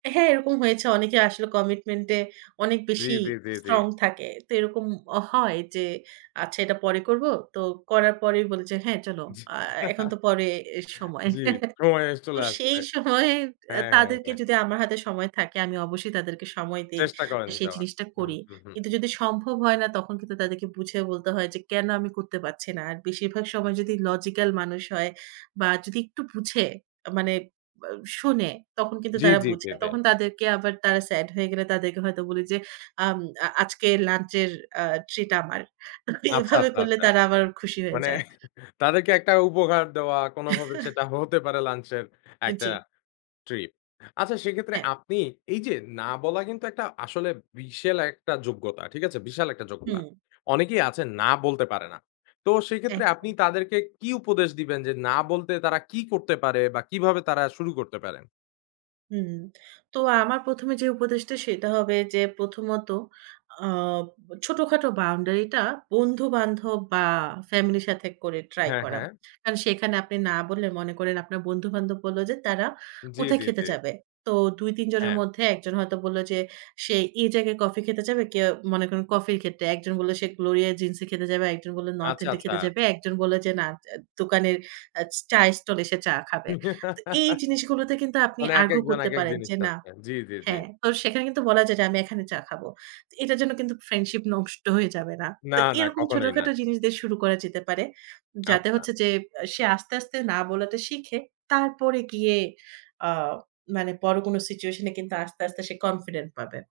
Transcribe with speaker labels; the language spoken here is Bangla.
Speaker 1: হ্যাঁ, এরকম হয়েছে। অনেকে আসলে কমিটমেন্টে অনেক
Speaker 2: জি,
Speaker 1: বেশি
Speaker 2: জি, জি, জি।
Speaker 1: স্ট্রং থাকে। তো এরকম অ হয় যে, আচ্ছা, এটা পরে করব। তো করার পরেই বলি যে, "হ্যাঁ, চলো।
Speaker 2: জি।
Speaker 1: আ এখন তো পরে, এর সময়।"
Speaker 2: জি, সময়ে
Speaker 1: তো
Speaker 2: চলে আসবে।
Speaker 1: সেই সময়, অ্যা
Speaker 2: হ্যাঁ, হ্যাঁ,
Speaker 1: তাদেরকে
Speaker 2: হ্যাঁ।
Speaker 1: যদি আমার হাতে সময় থাকে, আমি অবশ্যই তাদেরকে সময় দেই।
Speaker 2: চেষ্টা করেন
Speaker 1: সেই
Speaker 2: যাওয়ার।
Speaker 1: জিনিসটা
Speaker 2: হু,
Speaker 1: করি।
Speaker 2: হু, হু।
Speaker 1: কিন্তু যদি সম্ভব হয় না, তখন কিন্তু তাদেরকে বুঝিয়ে বলতে হয় যে, কেন আমি করতে পারছি না। আর বেশিরভাগ সময় যদি লজিক্যাল মানুষ হয় বা যদি একটু বুঝে, মানে অ শুনে তখন কিন্তু
Speaker 2: জ্‌
Speaker 1: তারা
Speaker 2: জি,
Speaker 1: বুঝে।
Speaker 2: কেদে।
Speaker 1: তখন তাদেরকে আবার তারা সেড হয়ে গেলে, তাদেরকে হয়তো বলি যে, আম আ আজকের লাঞ্চ এর আ ট্রিট আমার।
Speaker 2: আচ্ছা,
Speaker 1: এভাবে
Speaker 2: আচ্ছা,
Speaker 1: করলে
Speaker 2: আচ্ছা।
Speaker 1: তারা আবার খুশি হয়ে
Speaker 2: মানে
Speaker 1: যায়।
Speaker 2: তাদেরকে একটা উপকার দেওয়া, কোনভাবে সেটা হতে পারে লাঞ্চ এর
Speaker 1: অ্যা
Speaker 2: একটা
Speaker 1: জি।
Speaker 2: স্ট্রিট। আচ্ছা, সেক্ষেত্রে
Speaker 1: হ্যাঁ।
Speaker 2: আপনি এই যে, না বলা কিন্তু একটা আসলে বিশাল একটা যোগ্যতা ঠিক আছে? বিশাল একটা যোগ্যতা।
Speaker 1: হুম।
Speaker 2: অনেকেই আছেন, না বলতে পারে না। তো সেক্ষেত্রে আপনি
Speaker 1: একদম।
Speaker 2: তাদেরকে কি উপদেশ দিবেন যে, না, বলতে তারা কি করতে পারে? বা কিভাবে তারা শুরু করতে পারেন?
Speaker 1: হুম, তো আমার প্রথমে যে উপদেশটা সেটা হবে, যে প্রথমত আ ছোটখাটো বাউন্ডারি টা বন্ধু-বান্ধব বা ফ্যামিলির সাথে করে ট্রাই
Speaker 2: হ্যাঁ,
Speaker 1: করা।
Speaker 2: হ্যাঁ।
Speaker 1: কারণ সেখানে আপনি না বললে, মনে করেন, আপনার বন্ধু-বান্ধব বলল যে, তারা
Speaker 2: জি,
Speaker 1: কোথায়
Speaker 2: জি,
Speaker 1: খেতে
Speaker 2: জি।
Speaker 1: যাবে? তো ২ ৩ জনের
Speaker 2: হ্যাঁ।
Speaker 1: মধ্যে ১ জন হয়তো বলল যে, সে এই জায়গায় কফি খেতে যাবে, কেউ মনে করেন কফির ক্ষেত্রে। একজন বলল, সে গ্লোরিয়া জিন্স এ খেতে যাবে, আর একজন বলল, নর্থ
Speaker 2: আচ্ছা,
Speaker 1: এন্ড এ খেতে
Speaker 2: আচ্ছা।
Speaker 1: যাবে। একজন বলল যে, না, দোকানের চায়ের স্টল এ, সে চা খাবে। তো এই জিনিসগুলোতে কিন্তু আপনি
Speaker 2: মানে
Speaker 1: আরগু
Speaker 2: একেকজন,
Speaker 1: করতে
Speaker 2: একেক
Speaker 1: পারেন
Speaker 2: জিনিস
Speaker 1: যে, না
Speaker 2: চাচ্ছে। জি, জি, জি।
Speaker 1: হ্যাঁ, তো সেখানে কিন্তু বলা যায় যে, আমি এখানে চা খাবো। তো এটার জন্য কিন্তু ফ্রেন্ডশিপ নষ্ট হয়ে যাবে না।
Speaker 2: না,
Speaker 1: তো
Speaker 2: না,
Speaker 1: এরকম
Speaker 2: কখনোই না।
Speaker 1: ছোটখাটো জিনিস দিয়ে শুরু করা যেতে পারে। যাতে
Speaker 2: আচ্ছা।
Speaker 1: হচ্ছে যে, অ্যা সে আস্তে, আস্তে না বলাটা শিখে। তারপরে গিয়ে, আ মানে বড় কোন সিচুয়েশন এ কিন্তু আস্তে, আস্তে সে কনফিডেন্ট পাবে।